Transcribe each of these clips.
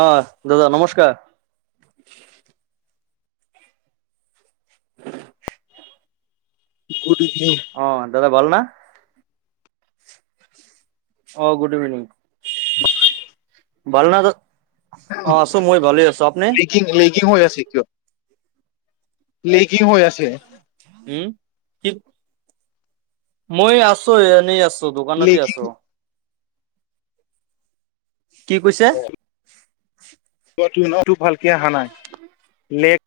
অ, দাদা নমস্কাৰ। [unintelligible] Good evening. অ দাদা ভালনে? অ' গুড ইভিনিং ভাল ন অ' আছো মই ভালে আছো আপনি? লিং লেগিং হৈ আছে কিয় লেগিং হৈ আছে। উম, কি? মই আছো এনেই আছো দোকানতে লেগিং আছো। কি কৈছে? টো ভালকে হানাই লেগ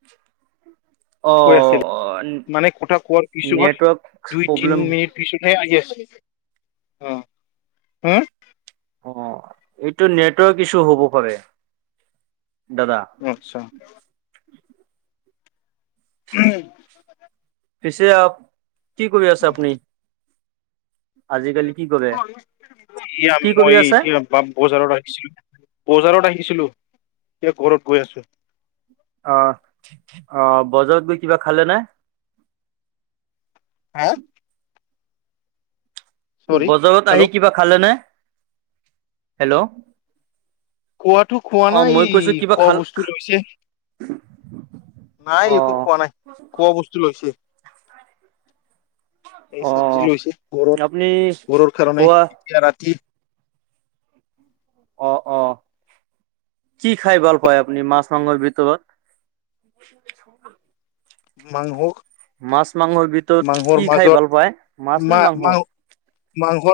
কৈ আছিল অ', মানে কথা কোৱাৰ পিছত নেটৱৰ্ক দুই প্ৰব্লেম তিনি মিনিট থিচনে হ অ' হা? অ' এইটো নেটৱৰ্ক ইছু হ'ব পাৰে দাদা। অ' আচ্ছা। উম। পিছে আপ কি কৰি আছে আপুনি? আজিকালি কি কৰে? [unintelligible] এতিয়া কি কৰি মই আছে? এতিয়া বা বজাৰত আহিছিলো বজাৰত আহিছিলো এতিয়া ঘৰত গৈ আছো। অ', অ' বজাৰত গৈ কিবা খালে নে? হা? চৰি বজাৰত আহি হেল্ল' কিবা খালে নে হেল্ল'? খোৱাটো খোৱা অ', নাই মই এই কৈছো কিবা খোৱা খাল বস্তু লৈছে। নাই একো অ', খোৱা নাই খোৱা বস্তু লৈছে। এই চব্জি অ'। লৈছে ঘৰত আপুনি ঘৰৰ কাৰণে খোৱা এতিয়া ৰাতি অ', অ' কি খাই ভাল পায় আপুনি মাছ মাংসৰ ভিতৰত? [unintelligible] মাংস। মাছ মাংসৰ ভিতৰত মাংসৰ কি খাই মাজত ভাল পায় মাছ নে মাংস? মাংস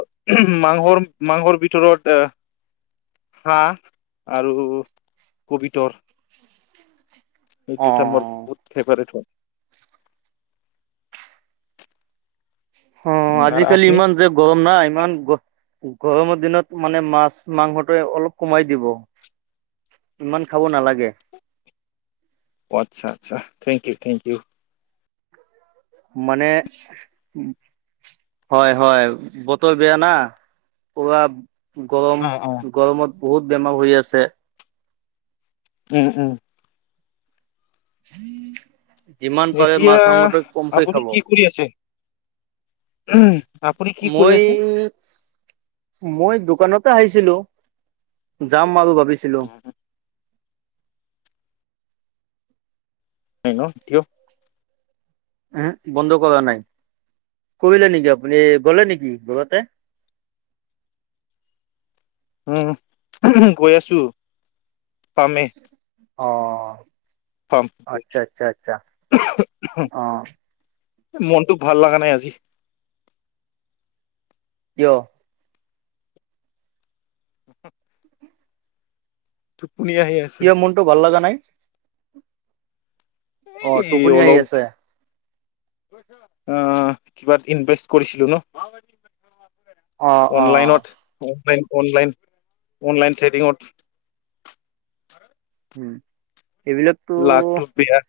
মাংসৰ মাংসৰ ভিতৰত এ হাঁ আৰু কবিতৰ। এই অ দুটা মোৰ বহুত ফেভাৰট হয়। উম, অ' আৰু আজিকালি আপুনি ইমান যে গৰম নাই ইমান গৰমৰ দিনত মানে মাছ মাংসটো মানে অলপ কমাই দিব। ইমান খাব নালাগে। অ' আচ্ছা আচ্ছা থেংক ইউ থেংক ইউ। মানে হয় হয় বতৰ বেয়া না পোৰা গৰম অ অ গৰমত বহুত বেমাৰ হৈ আছে। উম, উম। যিমান পাৰে মাছ এতিয়া মাংসটো কমকৈ আপুনি খাব। কি কৰি আছে আপুনি কি কৰি মই আছে মই দোকানতে আহিছিলো যাম আৰু ভাবিছিলো। নাই ন থিয় উ, বন্ধ কৰা নাই কৰিলে নেকি আপুনি গ'লে নেকি ঘৰতে? উম, গৈ আছো। পামে অ'। আচ্ছা আচ্ছা আচ্ছা অ [unintelligible] মনটোক ভাল লগা নাই আজি। কিয়? টোপনি আহি আছে। কিয় মনটো ভাল লগা নাই? অ এই টোপনি আহি অলপ আছে অ' কিবাত ইনভেষ্ট কৰিছিলো ন। অ অ অনলাইনত অনলাইন অনলাইন অনলাইন ট্ৰেডিঙত। উম, এইবিলাকতো। লাভটো বেয়া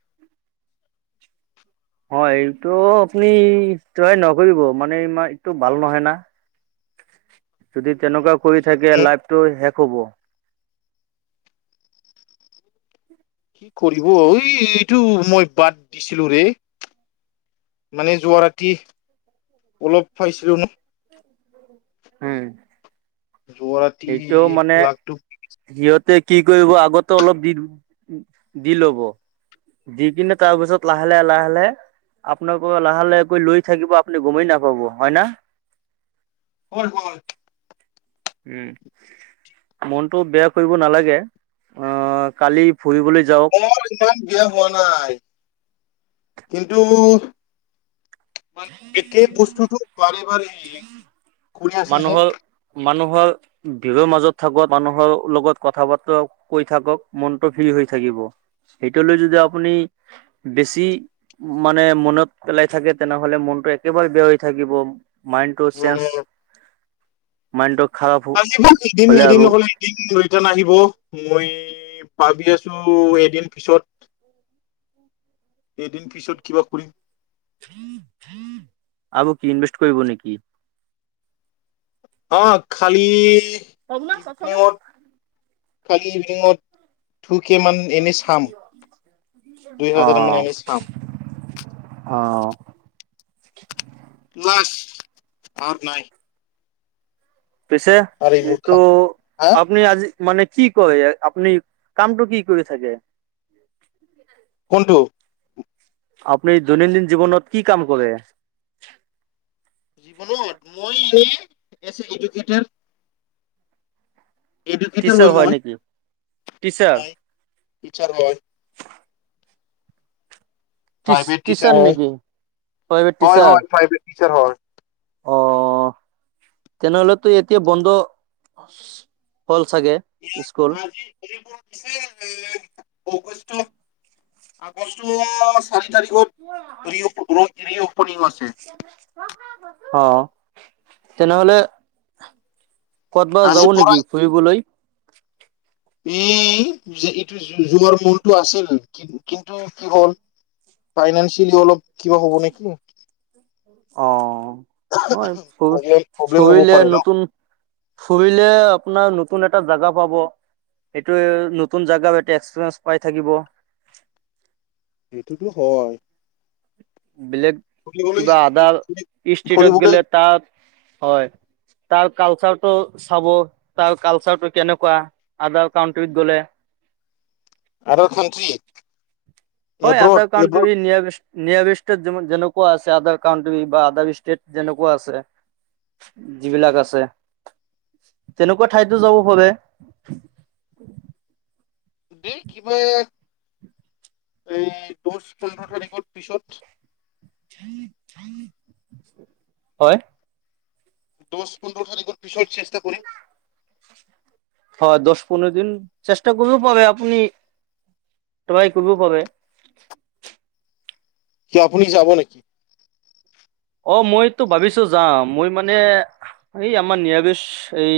হয় এইটো আপুনি ট্ৰাই নকৰিব মানে ইমা এইটো ভাল নহয় না। [unintelligible] যদি তেনেকুৱা কৰি থাকে হুম, লাইফটো শেষ হ'ব। কি কৰিব ঐ এইটো মই বাদ দিছিলোঁ ৰে। মানে যোৱা ৰাতি অলপ পাইছিলোঁ ন'। [unintelligible] [unintelligible] সেইটো মানে, লাখটো সিহঁতে কি কৰিব আগতে অলপ দি দি ল'ব, দি কিনে তাৰপিছত লাহে লাহে লাহে লাহে আপোনালোকৰ লাহে লাহে কৈ লৈ থাকিব আপুনি গমেই নাপাব হয় না। হয় হয়। উম। মনটো বেয়া কৰিব নালাগে, অ' কালি ফুৰিবলৈ যাওঁক। মোৰ ইমান বেয়া হোৱা নাই, কিন্তু একেই বস্তুটো বাৰে বাৰে, ঘুৰি আছে যে। মানুহৰ মানুহৰ ভিৰৰ মাজত থাকক মানুহৰ লগত কথা বাতৰা কৈ থাকক মনটো ফ্ৰী হৈ থাকিব। সেইটোলৈ যদি আপুনি বেছি মানে মনত পেলাই থাকে তেনেহ'লে মনটো একেবাৰে বেয়া হৈ থাকিব, মাইণ্ডটো চেঞ্জ উম মাইণ্ডটো খাৰাপ। আজি মোৰ এদিন হলে এদিন আৰু ন'হলে এদিন ৰিটাৰ্ণ আহিব মই এ, পাবি আছোঁ এদিন পিছত এদিন পিছত কিবা কৰিম। আৰু কি ইনভেষ্ট কৰিব নেকি? অ' খালি ইভিনিঙত, খালি ইভিনিঙত। [unintelligible] কিমান হাজাৰ মান অ', এনেই চাম অ'। লাষ্ট [unintelligible] নাই। পিছে আৰু এইবোৰ এইটো, খাম হা আপনি আজি মানে কি কৰে, আপনি কামটো কি কৰি থাকে? কোনটো? আপুনি দৈনন্দিন জীৱনত কি কাম কৰে? [unintelligible] মই এনে বেচিক ইডোকেটাৰ। এডুকেটাৰ টিচাৰ হয় মই, নেকি? টিচাৰ হয় টিচাৰ হয়। টিচ প্ৰাইভেট টিচাৰ হয়। নেকি? প্ৰাইভেট হয় টিচাৰ হয় প্ৰাইভেট টিচাৰ হয়। অ' তেনেহ'লেটো এতিয়া বন্ধ, হ'ল চাগে? স্কুল। এইবোৰ পিছে নে অগষ্ট আগষ্টৰ চাৰি তাৰিখত ৰি অপ-ৰ ৰি অপিনিং আছে। অ' তেনেহ'লে ক'ত বা আজি যাব পৰা নেকি ফুৰিবলৈ? এ, যে এইটো যোৱাৰ মনটো আছিল কিন কিন্তু কি হ'ল। ফাইনেন্সিয়েলি অলপ কিবা হ'ব নেকি? অ' [unintelligible] ফু প্ৰব্লেম প্ৰব্লেম হ'ব ফুৰিলে পাৰে ন নতুন ফুৰিলে আপোনাৰ নতুন এটা জাগা পাব। এইটো নতুন জেগা এতে এক্সপিৰিয়েঞ্চ পাই থাকিব। সেইটোতো হয়। বেলেগ ফুৰিবলৈ কিবা আদাৰ ষ্টেটত ফুৰিবলৈ গ'লে তাত হয়। তাৰ কালচাৰটো চাব। তাৰ কালচাৰটো কেনেকুৱা আদাৰ কানট্ৰিত গ'লে। Other country. হয় আডাৰ কাৰ্নটি নিয়া নিয়াৰেষ্ট যেনেকুৱা আছে। আডাৰ কাৰ্ণটি বা আডাৰ ষ্টেট যেনেকুৱা আছে। যিবিলাক আছে, তেনেকুৱা ঠাইতো যাব পাৰে। দেই কিবা, এই দহ পোন্ধৰ তাৰিখৰ পিছত। হয়। দহ পোন্ধৰ তাৰিখ পিছত চেষ্টা কৰিম। হয় দহ পোন্ধৰ দিন চেষ্টা কৰিব পাৰে আপুনি ট্ৰাই কৰিব পাৰে। কি আপুনি যাব নেকি? অ, মইতো ভাবিছো যাম, মই মানে এই আমাৰ নিৰামিষ এই।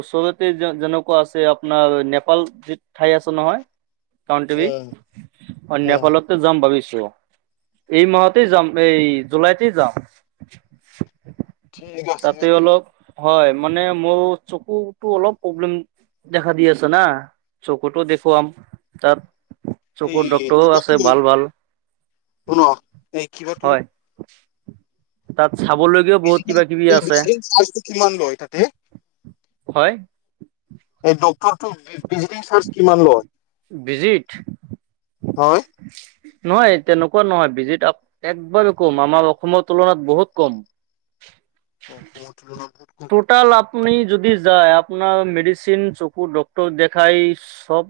ওচৰতে যে যেনেকুৱা আছে আপোনাৰ নেপাল যি ঠাই আছে নহয়। কাউনট্ৰী উম উম নেপালত। যাম ভাবিছো, এই মাহতেই যাম এই। জুলাইতে যাম। ঠিক আছে তাতে অলপ, হয়, মানে মোৰ চকুতো অলপ প্ৰব্লেম। দেখা দি আছে না, চকুতো দেখোম তাত। এই চকুৰ ডক্তৰও আছে কিবাটো ভাল ভাল, শুনক এই কিবাটো হয়। তাত চাবলৈ। [unintelligible] টো কিমান লয় তাতে। হয় এই ডক্টৰটো ভিজিটিং চাৰ্জ কিমান লয়। বিজিট। হয়? নহয়, তেনেকুৱা নহয় ভিজিত একবাৰেই কম আমাৰ অসমৰ তুলনাত বহুত কম। [unintelligible] টাল আপনি যদি যায় আপোনাৰ মেডিচিন চকু ডক্টৰ দেখাই চব।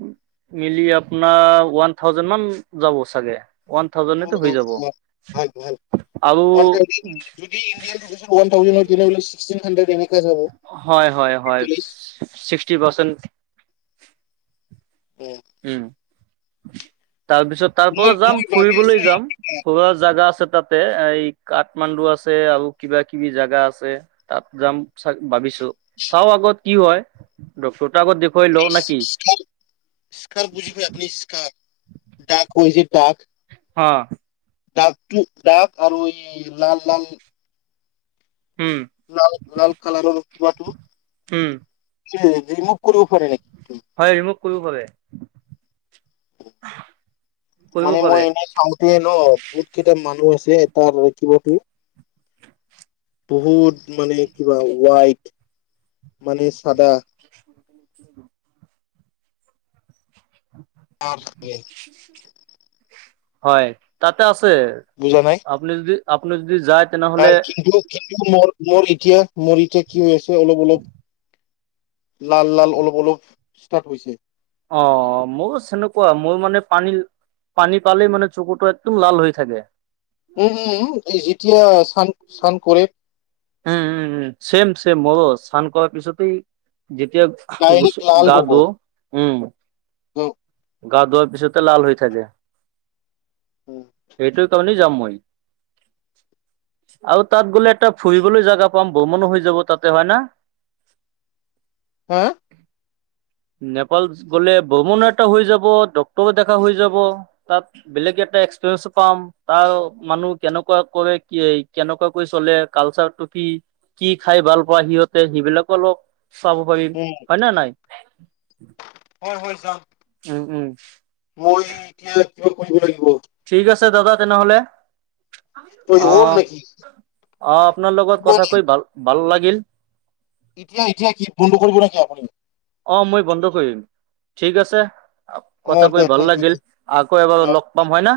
মিলি আপোনাৰ ওৱান থাউজেণ্ড মান যাব চাগে। ওৱান অ, থাউজেণ্ড ত অ, হৈ যাব অ, ভাল আৰু। ইৱ থে্ হ্ৰে এনে [unintelligible] হয় হয় হয়, ছিক্সটি পাৰ্চেণ্ট। উম, উম, তাৰপিছত তাৰ পৰা মই যাম মই ভাবি ফুৰিবলৈ আছো যাম। এই সোৰা জাগা আছে তাতে এই কাঠমাণ্ডু আছে আৰু কিবা কিবি জাগা আছে। তাত যাম চ ভাবিছো চাও আগত কি হয় ডক্টৰ তা আগত দে কৈ ল নেকি? স্কাৰ স্কাৰ বুজি খাই আপনি স্কাৰ ডাক হৈ যে ডাক। অ, দাগতটো দাগ আৰু এই লাল, লাল। উম, লাল লাল কালাৰৰ কিবাটো উম ৰিমুভ কৰিব পাৰে নেকি। হয় ৰিমুভ কৰিব পাৰে। কৰিব মানে মই পাৰে এনে এ, ন বহুত কেইটা মানুহ আছে তাৰ কিবাতো। বহুত মানে কিবা হোৱাইট মানে চাদা। অ তে [unintelligible] হয় তাতে আছে। বুজা নাই। আপনি যদি, আপোনি যদি যায়। ত, তেনেহ'লে কিন্তু কিন্তু মোৰ মোৰ এতিয়া মোৰ এতিয়া কি হৈ আছে অলপ অলপ। লাল লাল অলপ অলপ ষ্টাৰ্ট হৈছে। অ, মোৰ সেনেকুৱা মোৰ মানে পানী। পানী পালেই মানে চকুতটো একদম লাল হৈ থাকে। উম, উম এই যেতিয়া চান-চান পৰে। উম উম উম চেম চেম মোৰো স্নান কৰাৰ পিছতেই যেতিয়া ডাইৰেক্ট গচু গা ধোও উম। উম। গা ধোৱাৰ পিছতে লাল হৈ থাকে। সেইটো কাৰণে যাম মই আৰু তাত গ'লে এটা ফুৰিবলৈ জাগা পাম ভ্ৰমণো হৈ যাব তাতে হয় না? হো? নেপাল গ'লে ভ্ৰমণ এটা হৈ যাব ডক্টৰো দেখা হৈ যাব। তাত বেলেগ এটা এক্সপিৰিয়েঞ্চো পাম। তাৰ মানুহ কেনেকুৱা কৰে কি কেনেকুৱা কৰি চলে কালচাৰটো কি। কি খাই ভাল পোৱা সিহঁতে সেইবিলাকো অলপ চাব পাৰিম। উম হয় নে নাই? [inaudible] হয়, হয় যাম। উম, উম। মই এতিয়া কিবা কৰিব লাগিব। ঠিক আছে দাদা তেনেহ'লে। তই অ', হ'ল নেকি অ', আপোনাৰ লগত কথা কৈ ভাল ভাল লাগিল। এতিয়া এতিয়া কি বন্ধ কৰিব নেকি আপুনি? অ', মই বন্ধ কৰিম ঠিক আছে। অ কথা কৈ দে ভাল থেংক ইউ লাগিল আকৌ এবাৰ লগ পাম হয় না?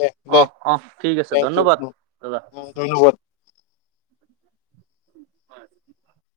দে দে অ' অ'। ঠিক আছে থেংক ইউ ধন্যবাদ দাদা। ধন্যবাদ। হয়।